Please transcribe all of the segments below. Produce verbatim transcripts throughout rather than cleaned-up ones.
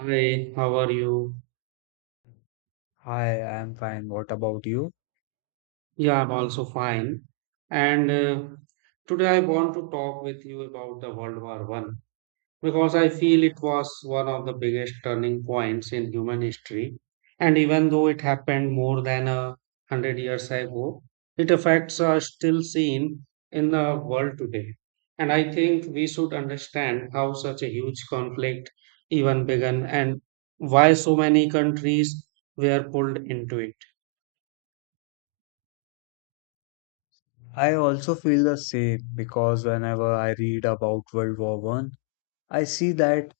Hi, how are you? Hi, I'm fine. What about you? Yeah, I'm also fine. And uh, today I want to talk with you about the World War One because I feel it was one of the biggest turning points in human history. And even though it happened more than a hundred years ago, its effects are still seen in the world today. And I think we should understand how such a huge conflict even began and why so many countries were pulled into it. I also feel the same because whenever I read about World War One, I see that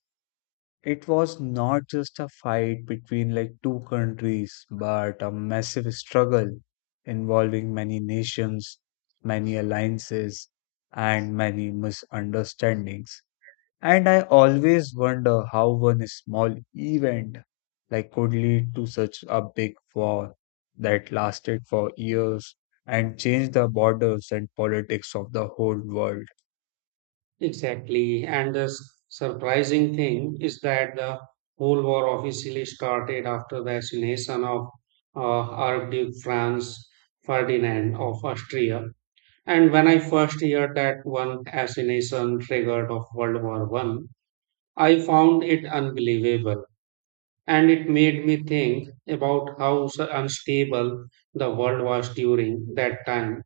it was not just a fight between like two countries, but a massive struggle involving many nations, many alliances, and many misunderstandings. And I always wonder how one small event like could lead to such a big war that lasted for years and changed the borders and politics of the whole world. Exactly. And the s- surprising thing is that the whole war officially started after the assassination of uh, Archduke Franz Ferdinand of Austria. And when I first heard that one assassination triggered of World War One, I found it unbelievable. And it made me think about how s- unstable the world was during that time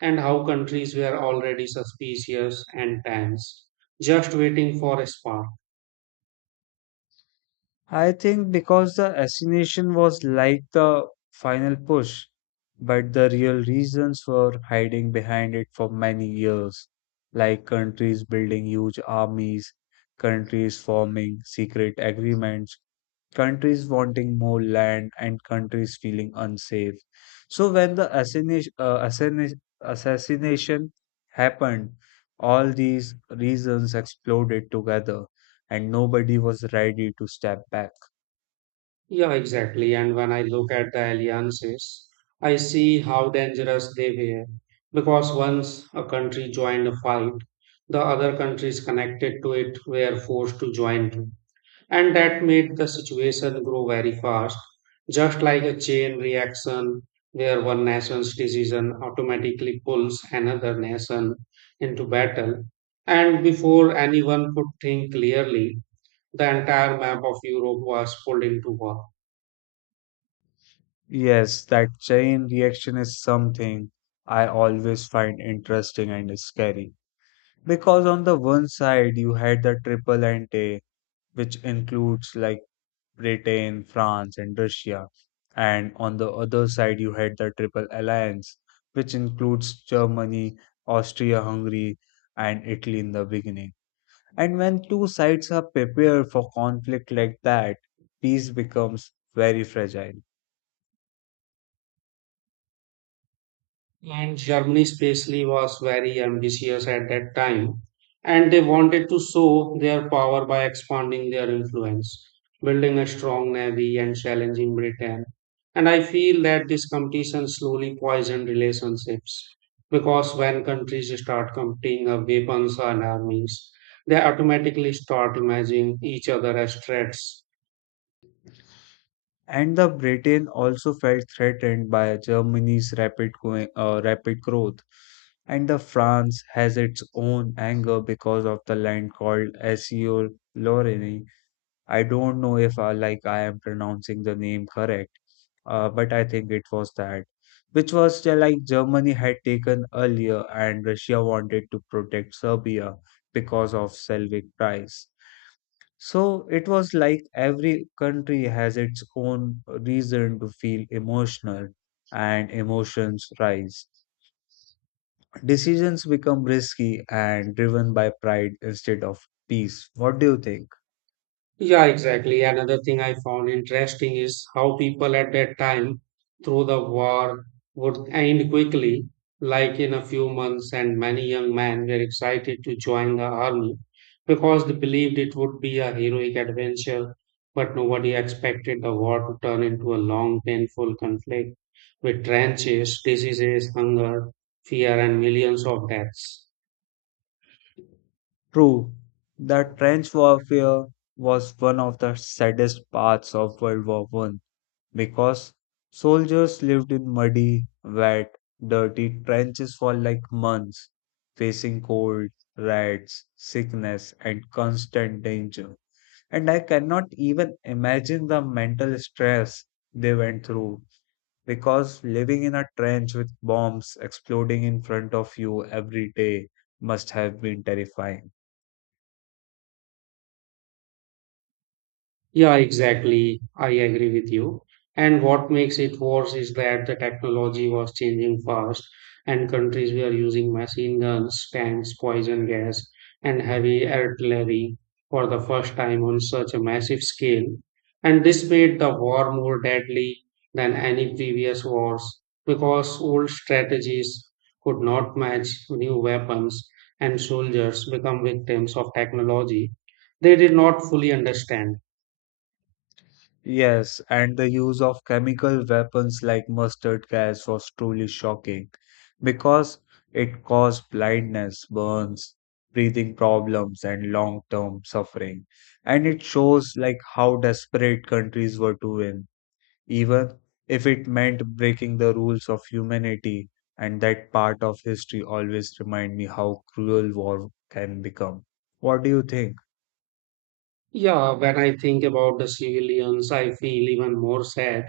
and how countries were already suspicious and tense, just waiting for a spark. I think because the assassination was like the final push, but the real reasons were hiding behind it for many years, like countries building huge armies, countries forming secret agreements, countries wanting more land, and countries feeling unsafe. So when the assassination, uh, assassination, assassination happened, all these reasons exploded together and nobody was ready to step back. Yeah, exactly. And when I look at the alliances, I see how dangerous they were. Because once a country joined a fight, the other countries connected to it were forced to join too. And that made the situation grow very fast, just like a chain reaction where one nation's decision automatically pulls another nation into battle. And before anyone could think clearly, the entire map of Europe was pulled into war. Yes, that chain reaction is something I always find interesting and scary. Because on the one side, you had the triple ante, which includes like Britain, France, and Russia. And on the other side, you had the Triple Alliance, which includes Germany, Austria Hungary, and Italy in the beginning. And when two sides are prepared for conflict like that, peace becomes very fragile. And Germany especially was very ambitious at that time, and they wanted to show their power by expanding their influence, building a strong navy and challenging Britain. And I feel that this competition slowly poisoned relationships because when countries start competing of weapons and armies, they automatically start imagining each other as threats. And the Britain also felt threatened by Germany's rapid, going, uh, rapid growth, and the France has its own anger because of the land called Alsace-Lorraine. I don't know if I like I am pronouncing the name correct, uh, but I think it was that, which was uh, like Germany had taken earlier, and Russia wanted to protect Serbia because of Slavic price. So it was like every country has its own reason to feel emotional, and emotions rise. Decisions become risky and driven by pride instead of peace. What do you think? Yeah, exactly. Another thing I found interesting is how people at that time, through the war, would end quickly, like in a few months, and many young men were excited to join the army because they believed it would be a heroic adventure. But nobody expected the war to turn into a long, painful conflict with trenches, diseases, hunger, fear, and millions of deaths. True, the trench warfare was one of the saddest parts of World War One because soldiers lived in muddy, wet, dirty trenches for like months, facing cold, rats, sickness, and constant danger. And I cannot even imagine the mental stress they went through because living in a trench with bombs exploding in front of you every day must have been terrifying. Yeah, exactly. I agree with you. And what makes it worse is that the technology was changing fast, and countries were using machine guns, tanks, poison gas, and heavy artillery for the first time on such a massive scale. And this made the war more deadly than any previous wars because old strategies could not match new weapons, and soldiers become victims of technology they did not fully understand. Yes, and the use of chemical weapons like mustard gas was truly shocking because it caused blindness, burns, breathing problems, and long-term suffering. And it shows like how desperate countries were to win, even if it meant breaking the rules of humanity. And that part of history always remind me how cruel war can become. What do you think? Yeah, when I think about the civilians, I feel even more sad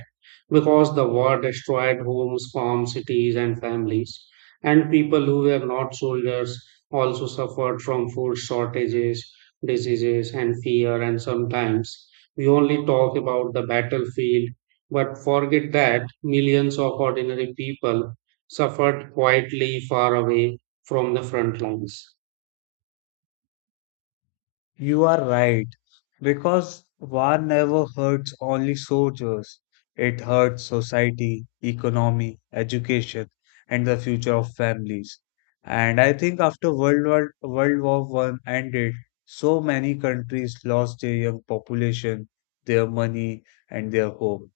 because the war destroyed homes, farms, cities, and families. And people who were not soldiers also suffered from food shortages, diseases, and fear. And sometimes we only talk about the battlefield, but forget that millions of ordinary people suffered quietly far away from the front lines. You are right, because war never hurts only soldiers. It hurts society, economy, education, and the future of families. And I think after World War World War One ended, so many countries lost their young population, their money, and their home.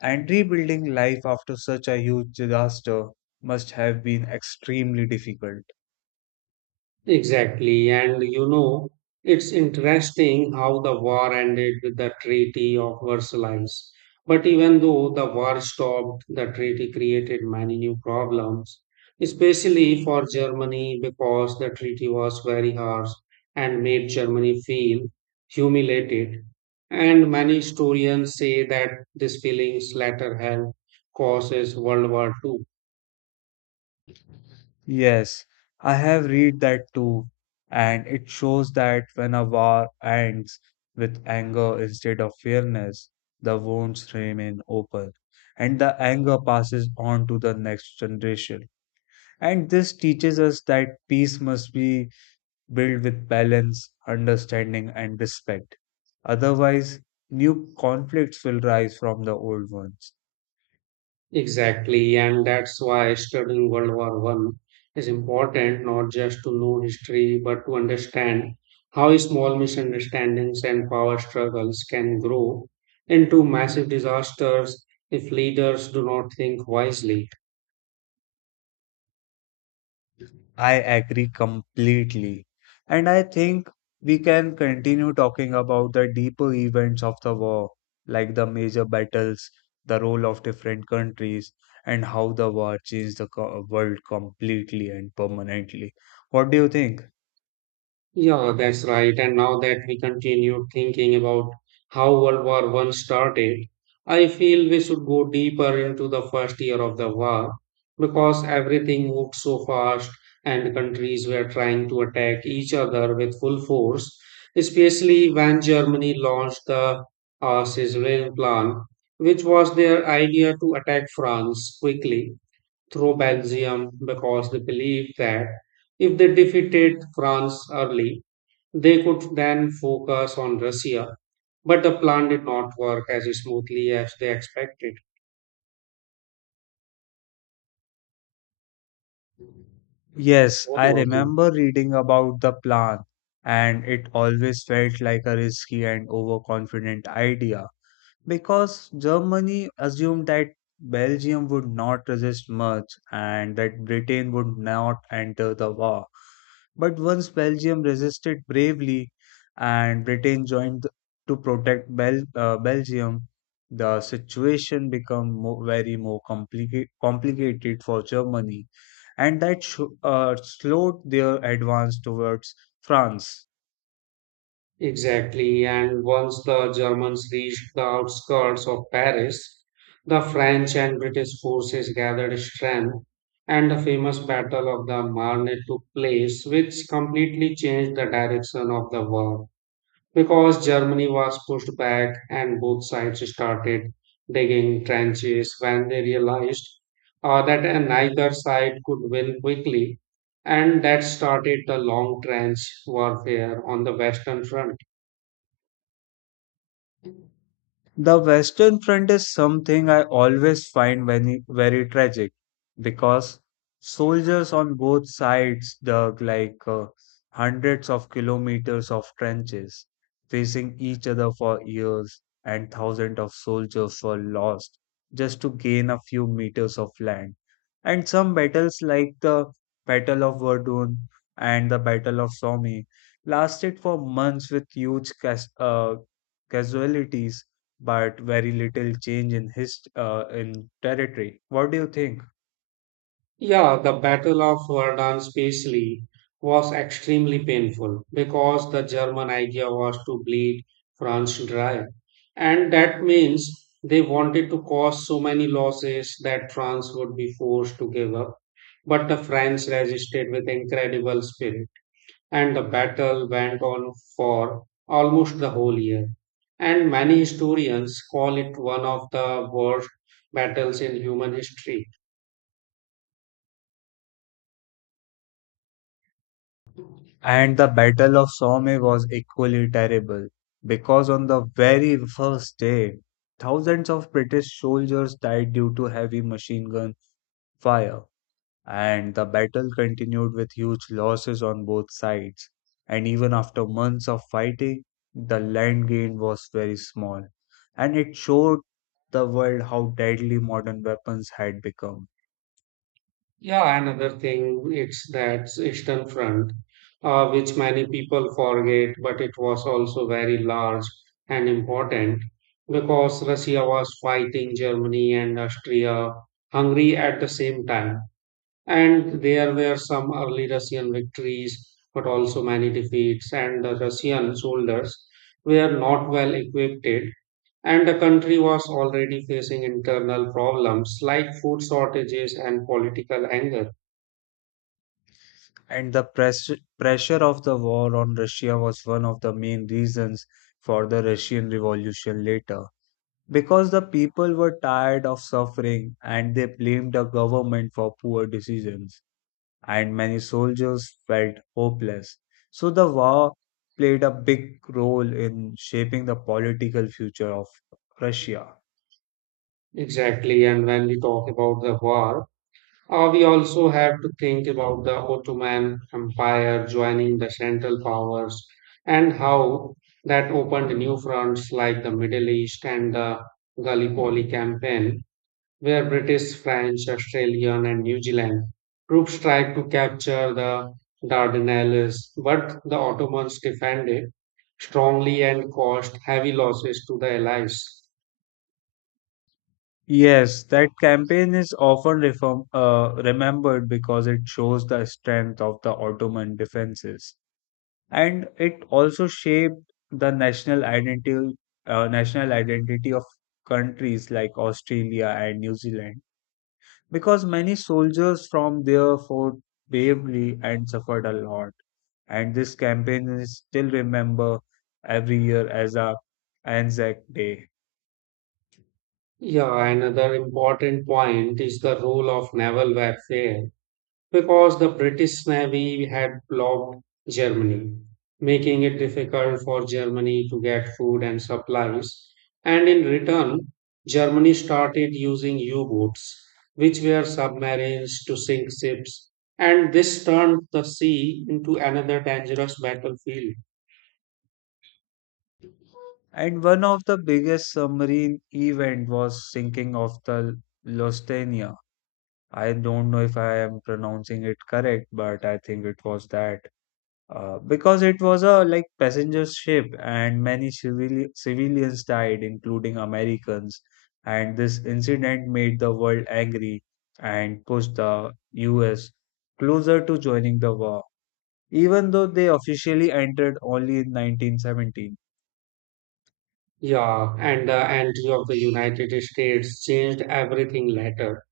And rebuilding life after such a huge disaster must have been extremely difficult. Exactly, and you know, it's interesting how the war ended with the Treaty of Versailles. But even though the war stopped, the treaty created many new problems, especially for Germany because the treaty was very harsh and made Germany feel humiliated. And many historians say that these feelings later helped causes World War Two. Yes, I have read that too, and it shows that when a war ends with anger instead of fairness, the wounds remain open, and the anger passes on to the next generation. And this teaches us that peace must be built with balance, understanding, and respect. Otherwise, new conflicts will rise from the old ones. Exactly, and that's why studying World War One is important not just to know history but to understand how small misunderstandings and power struggles can grow into massive disasters if leaders do not think wisely. I agree completely. And I think we can continue talking about the deeper events of the war, like the major battles, the role of different countries, and how the war changed the co- world completely and permanently. What do you think? Yeah, that's right. And now that we continue thinking about how World War One started, I feel we should go deeper into the first year of the war because everything moved so fast and countries were trying to attack each other with full force, especially when Germany launched the uh, Sicilian Plan, which was their idea to attack France quickly through Belgium because they believed that if they defeated France early, they could then focus on Russia, but the plan did not work as smoothly as they expected. Yes, What I about you? remember reading about the plan, and it always felt like a risky and overconfident idea, because Germany assumed that Belgium would not resist much and that Britain would not enter the war. But once Belgium resisted bravely and Britain joined to protect Bel- uh, Belgium, the situation became mo very more complica- complicated for Germany, and that sh- uh, slowed their advance towards France. Exactly, and once the Germans reached the outskirts of Paris, the French and British forces gathered strength, and the famous Battle of the Marne took place, which completely changed the direction of the war. Because Germany was pushed back and both sides started digging trenches when they realized uh, that uh, neither side could win quickly, and that started the long trench warfare on the Western Front. The Western Front is something I always find very, very tragic because soldiers on both sides dug like uh, hundreds of kilometers of trenches, facing each other for years, and thousands of soldiers were lost just to gain a few meters of land. And some battles, like the Battle of Verdun and the Battle of Somme, lasted for months with huge cas- uh, casualties but very little change in his uh, in territory. What do you think? Yeah, the Battle of Verdun, especially, was extremely painful because the German idea was to bleed France dry. And that means they wanted to cause so many losses that France would be forced to give up. But the French resisted with incredible spirit, and the battle went on for almost the whole year. And many historians call it one of the worst battles in human history. And the Battle of Somme was equally terrible because on the very first day, thousands of British soldiers died due to heavy machine gun fire, and the battle continued with huge losses on both sides. And even after months of fighting, the land gain was very small, and it showed the world how deadly modern weapons had become. Yeah, another thing it's that Eastern Front, uh, which many people forget, but it was also very large and important because Russia was fighting Germany and Austria Hungary at the same time. And there were some early Russian victories, but also many defeats, and the Russian soldiers were not well equipped, and the country was already facing internal problems like food shortages and political anger. And the press- pressure of the war on Russia was one of the main reasons for the Russian Revolution later. Because the people were tired of suffering and they blamed the government for poor decisions, and many soldiers felt hopeless. So the war played a big role in shaping the political future of Russia. Exactly, and when we talk about the war, uh, we also have to think about the Ottoman Empire joining the Central Powers and how that opened new fronts like the Middle East and the Gallipoli campaign, where British, French, Australian, and New Zealand troops tried to capture the Dardanelles, but the Ottomans defended strongly and caused heavy losses to the Allies. Yes, that campaign is often reform, uh, remembered because it shows the strength of the Ottoman defenses, and it also shaped the national identity uh, national identity of countries like Australia and New Zealand because many soldiers from there fought bravely and suffered a lot, and this campaign is still remembered every year as a Anzac Day. Yeah, another important point is the role of naval warfare because the British Navy had blocked Germany, making it difficult for Germany to get food and supplies. And in return, Germany started using U boats, which were submarines, to sink ships. And this turned the sea into another dangerous battlefield. And one of the biggest submarine event was sinking of the Lusitania. I don't know if I am pronouncing it correct, but I think it was that. Uh, because it was a like passenger ship and many civili- civilians died including americans, and this incident made the world angry and pushed the us closer to joining the war even though they officially entered only in nineteen seventeen. Yeah, and the entry of the United States changed everything later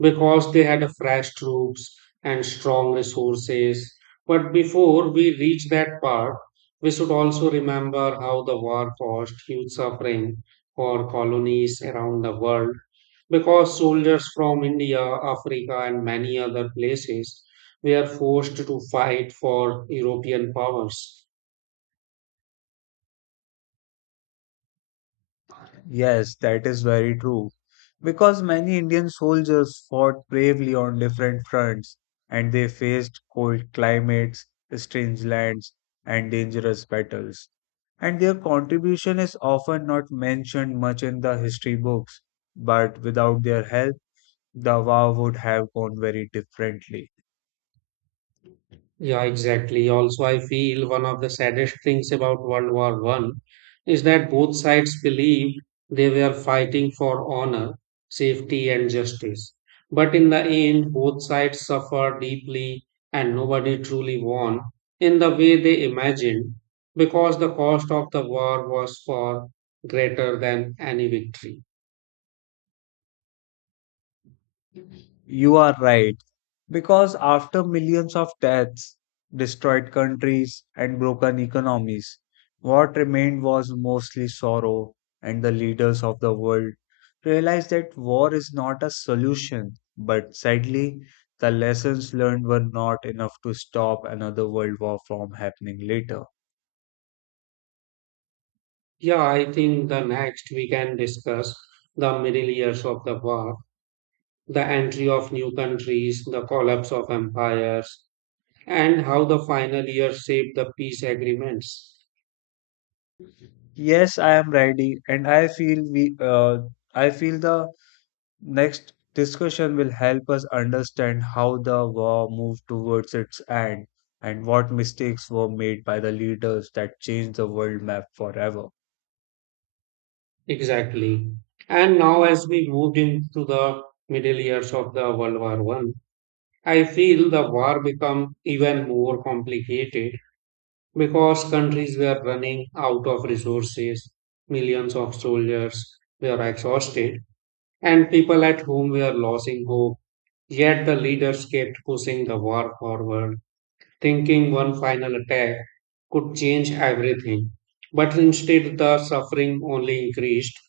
because they had a fresh troops and strong resources. But before we reach that part, we should also remember how the war caused huge suffering for colonies around the world because soldiers from India, Africa, and many other places were forced to fight for European powers. Yes, that is very true. Because many Indian soldiers fought bravely on different fronts and they faced cold climates, strange lands, and dangerous battles. And their contribution is often not mentioned much in the history books, but without their help, the war would have gone very differently. Yeah, exactly. Also, I feel one of the saddest things about World War One is that both sides believed they were fighting for honor, safety, and justice. But in the end, both sides suffered deeply and nobody truly won in the way they imagined because the cost of the war was far greater than any victory. You are right. Because after millions of deaths, destroyed countries, and broken economies, what remained was mostly sorrow, and the leaders of the world realized that war is not a solution. But sadly, the lessons learned were not enough to stop another world war from happening later. Yeah, I think the next we can discuss the middle years of the war, the entry of new countries, the collapse of empires, and how the final year shaped the peace agreements. Yes, I am ready, and I feel we. Uh, I feel the Next discussion will help us understand how the war moved towards its end and what mistakes were made by the leaders that changed the world map forever. Exactly. And now, as we moved into the middle years of the World War One, I feel the war become even more complicated because countries were running out of resources, millions of soldiers were exhausted, and people at home were losing hope. Yet the leaders kept pushing the war forward thinking one final attack could change everything. But instead, the suffering only increased.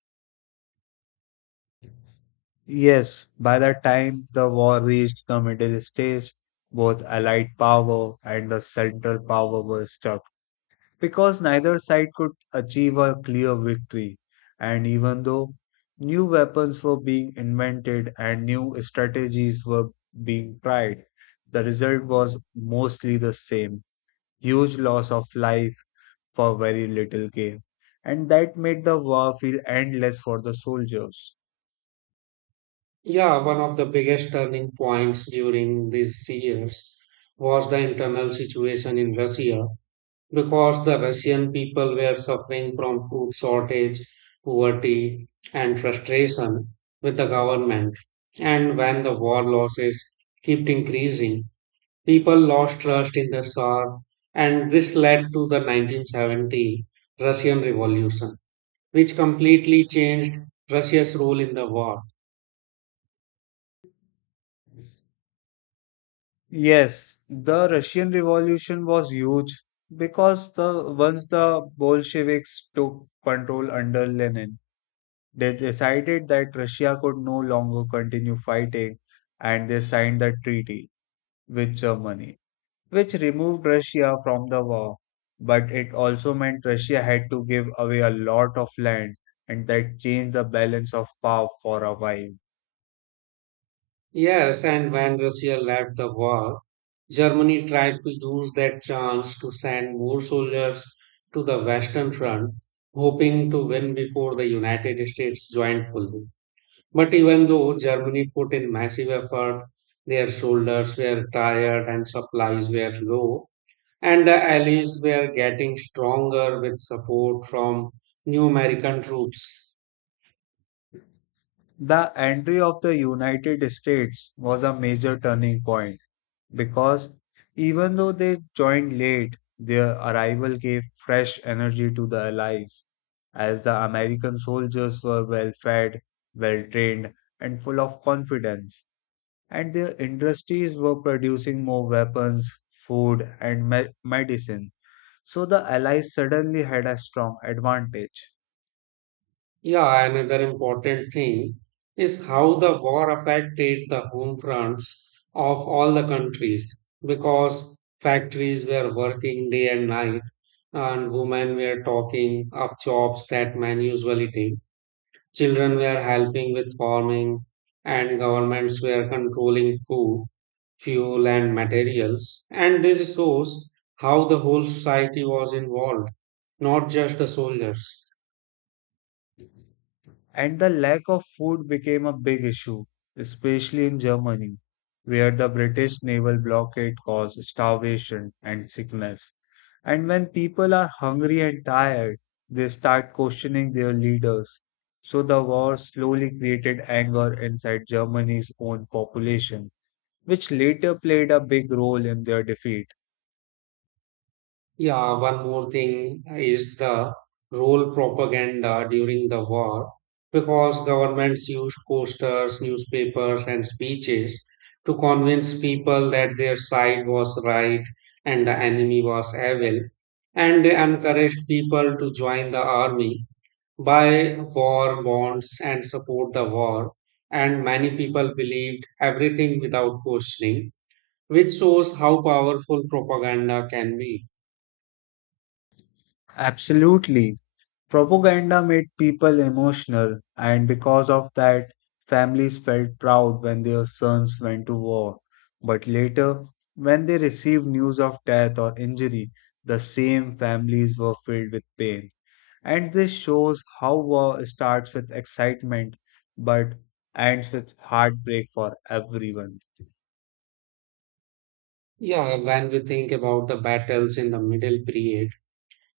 Yes, by the time the war reached the middle stage, both Allied power and the Central power were stuck, because neither side could achieve a clear victory. And even though new weapons were being invented and new strategies were being tried, the result was mostly the same, huge loss of life for very little gain. And that made the war feel endless for the soldiers. Yeah, one of the biggest turning points during these years was the internal situation in Russia because the Russian people were suffering from food shortage, poverty, and frustration with the government. And when the war losses kept increasing, people lost trust in the Tsar, and this led to the nineteen seventeen Russian Revolution, which completely changed Russia's role in the war. Yes, the Russian Revolution was huge because the once the Bolsheviks took control under Lenin, they decided that Russia could no longer continue fighting, and they signed the treaty with Germany, which removed Russia from the war. But it also meant Russia had to give away a lot of land, and that changed the balance of power for a while. Yes, and when Russia left the war, Germany tried to use that chance to send more soldiers to the Western Front, hoping to win before the United States joined fully. But even though Germany put in massive effort, their soldiers were tired and supplies were low, and the allies were getting stronger with support from new American troops. The entry of the United States was a major turning point because even though they joined late, their arrival gave fresh energy to the allies, as the American soldiers were well fed, well trained, and full of confidence, and their industries were producing more weapons, food, and me- medicine. So the allies suddenly had a strong advantage. Yeah, another important thing is how the war affected the home fronts of all the countries because factories were working day and night and women were talking up jobs that men usually take. Children were helping with farming, and governments were controlling food, fuel, and materials. And this shows how the whole society was involved, not just the soldiers. And the lack of food became a big issue, especially in Germany, where the British naval blockade caused starvation and sickness. And when people are hungry and tired, they start questioning their leaders. So the war slowly created anger inside Germany's own population, which later played a big role in their defeat. Yeah, one more thing is the role propaganda during the war, because governments used posters, newspapers, and speeches to convince people that their side was right and the enemy was evil, and they encouraged people to join the army, buy war bonds, and support the war. And many people believed everything without questioning, which shows how powerful propaganda can be. Absolutely. Propaganda made people emotional, and because of that, families felt proud when their sons went to war. But later, when they received news of death or injury, the same families were filled with pain. And this shows how war starts with excitement but ends with heartbreak for everyone. Yeah, when we think about the battles in the Middle Period,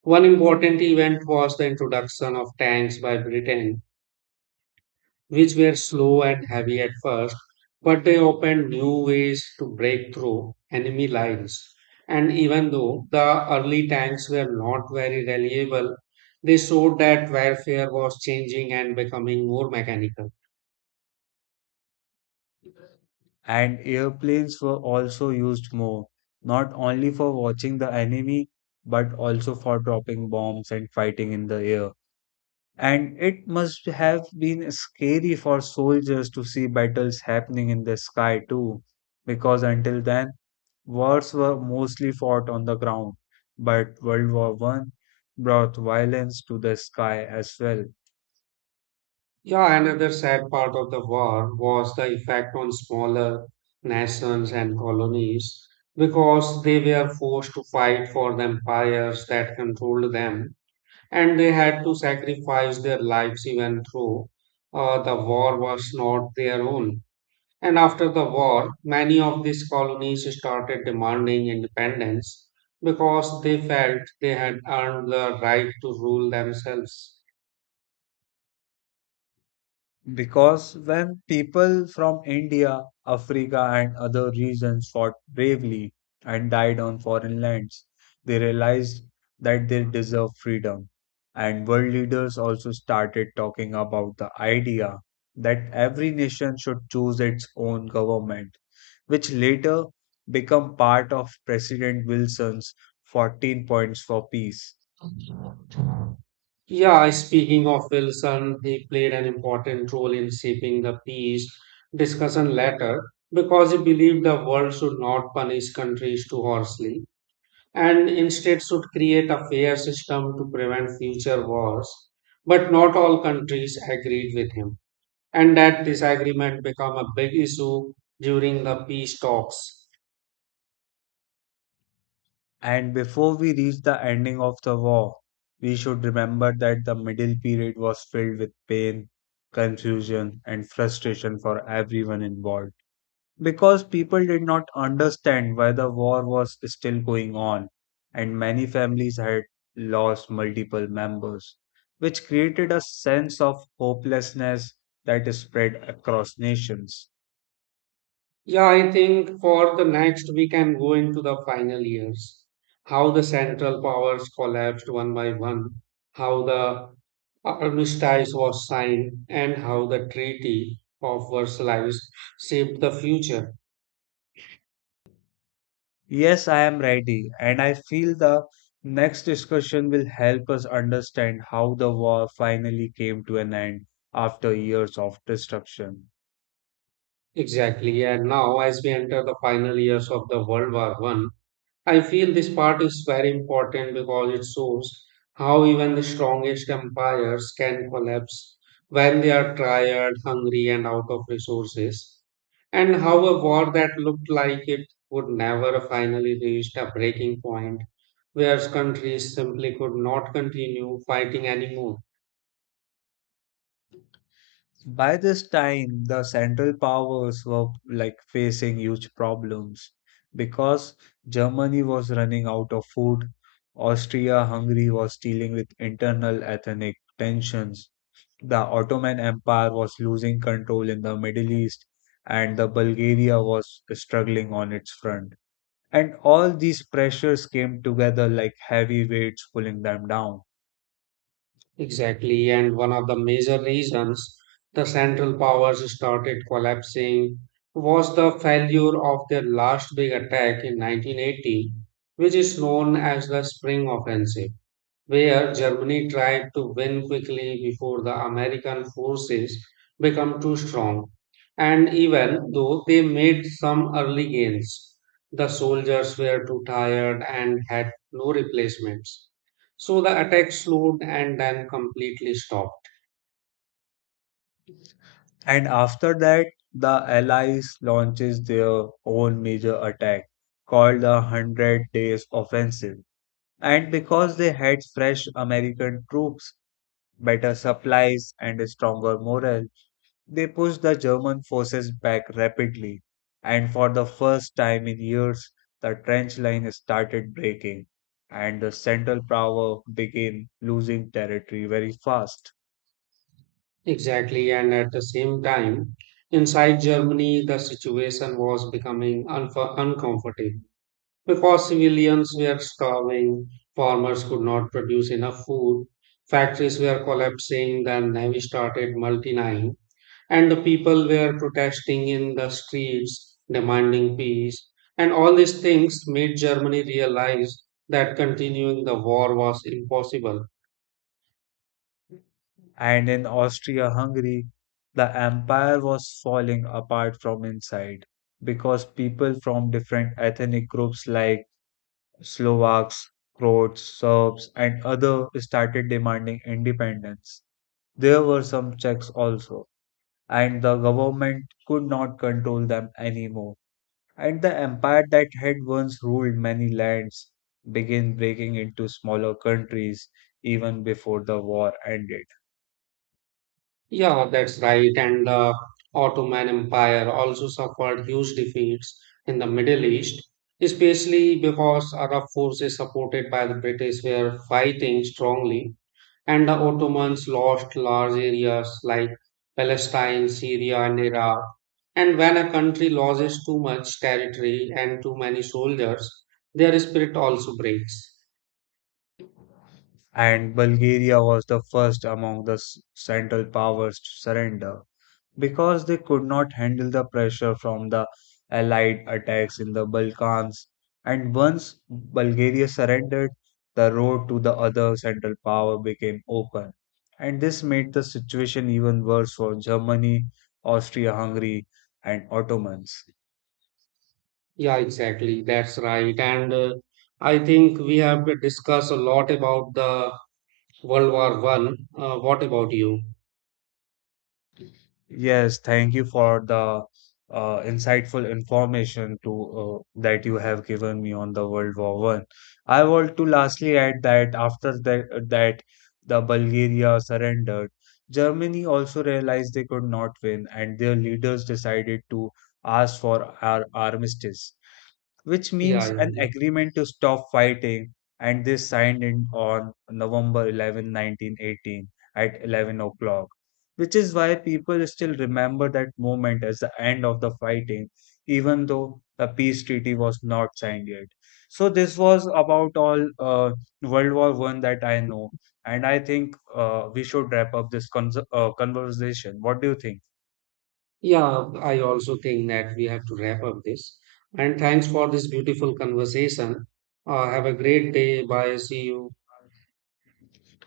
one important event was the introduction of tanks by Britain, which were slow and heavy at first, but they opened new ways to break through enemy lines. And even though the early tanks were not very reliable, they showed that warfare was changing and becoming more mechanical. And airplanes were also used more, not only for watching the enemy but also for dropping bombs and fighting in the air. And it must have been scary for soldiers to see battles happening in the sky too, because until then, wars were mostly fought on the ground. But World War One brought violence to the sky as well. Yeah, another sad part of the war was the effect on smaller nations and colonies because they were forced to fight for the empires that controlled them and they had to sacrifice their lives even though uh, the war was not their own. And after the war, many of these colonies started demanding independence because they felt they had earned the right to rule themselves. Because when people from India, Africa, and other regions fought bravely and died on foreign lands, they realized that they deserved freedom. And world leaders also started talking about the idea that every nation should choose its own government, which later became part of President Wilson's fourteen points for peace. Yeah, speaking of Wilson, he played an important role in shaping the peace discussion later because he believed the world should not punish countries too harshly and instead should create a fair system to prevent future wars. But not all countries agreed with him, and that disagreement became a big issue during the peace talks. And before we reach the ending of the war, we should remember that the middle period was filled with pain, confusion, and frustration for everyone involved. Because people did not understand why the war was still going on, and many families had lost multiple members, which created a sense of hopelessness that spread across nations. Yeah, I think for the next we can go into the final years. How the central powers collapsed one by one, how the armistice was signed, and how the Treaty of Versailles shaped the future. Yes, I am ready, and I feel the next discussion will help us understand how the war finally came to an end after years of destruction. Exactly. And now, as we enter the final years of the World War One. I feel this part is very important because it shows how even the strongest empires can collapse when they are tired, hungry, and out of resources, and how a war that looked like it would never finally reach a breaking point where countries simply could not continue fighting anymore. By this time, the Central Powers were like facing huge problems because Germany was running out of food, Austria-Hungary was dealing with internal ethnic tensions, the Ottoman Empire was losing control in the Middle East, and the Bulgaria was struggling on its front. And all these pressures came together like heavy weights pulling them down. Exactly, and one of the major reasons the Central Powers started collapsing was the failure of their last big attack in nineteen eighty, which is known as the Spring Offensive where Germany tried to win quickly before the American forces became too strong. And even though they made some early gains, the soldiers were too tired and had no replacements. So the attack slowed and then completely stopped. And after that, the Allies launches their own major attack called the Hundred Days Offensive. And because they had fresh American troops, better supplies, and a stronger morale, they pushed the German forces back rapidly, and for the first time in years, the trench line started breaking, and the Central Power began losing territory very fast. Exactly, and at the same time, inside Germany, the situation was becoming unf- uncomfortable. Because civilians were starving, farmers could not produce enough food, factories were collapsing, the navy started multiplying, and the people were protesting in the streets, demanding peace. And all these things made Germany realize that continuing the war was impossible. And in Austria Hungary, the empire was falling apart from inside because people from different ethnic groups like Slovaks, Croats, Serbs, and others, started demanding independence. There were some checks also, and the government could not control them anymore. And the empire that had once ruled many lands began breaking into smaller countries even before the war ended. Yeah, that's right. And the Ottoman Empire also suffered huge defeats in the Middle East, especially because Arab forces supported by the British were fighting strongly, and the Ottomans lost large areas like Palestine, Syria, and Iraq. And when a country loses too much territory and too many soldiers, their spirit also breaks. And Bulgaria was the first among the s- central powers to surrender, because they could not handle the pressure from the Allied attacks in the Balkans. And once Bulgaria surrendered, the road to the other Central Power became open. And this made the situation even worse for Germany, Austria Hungary, and Ottomans. Yeah, exactly. That's right. And uh, I think we have discussed a lot about the World War One. Uh, what about you? Yes, thank you for the uh, insightful information to uh, that you have given me on the World War One. I want to lastly add that after that, that the Bulgaria surrendered, Germany also realized they could not win, and their leaders decided to ask for our armistice, which Yeah, means yeah, an agreement to stop fighting, and they signed it on November eleventh, nineteen eighteen at eleven o'clock, which is why people still remember that moment as the end of the fighting, even though the peace treaty was not signed yet. So this was about all uh, World War One that I know, and I think uh, we should wrap up this con- uh, conversation. What do you think? yeah. I also think that we have to wrap up this. And thanks for this beautiful conversation. Uh, have a great day. Bye. See you.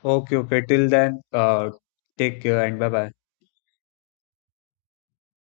Okay, okay. Till then, uh, take care and bye bye.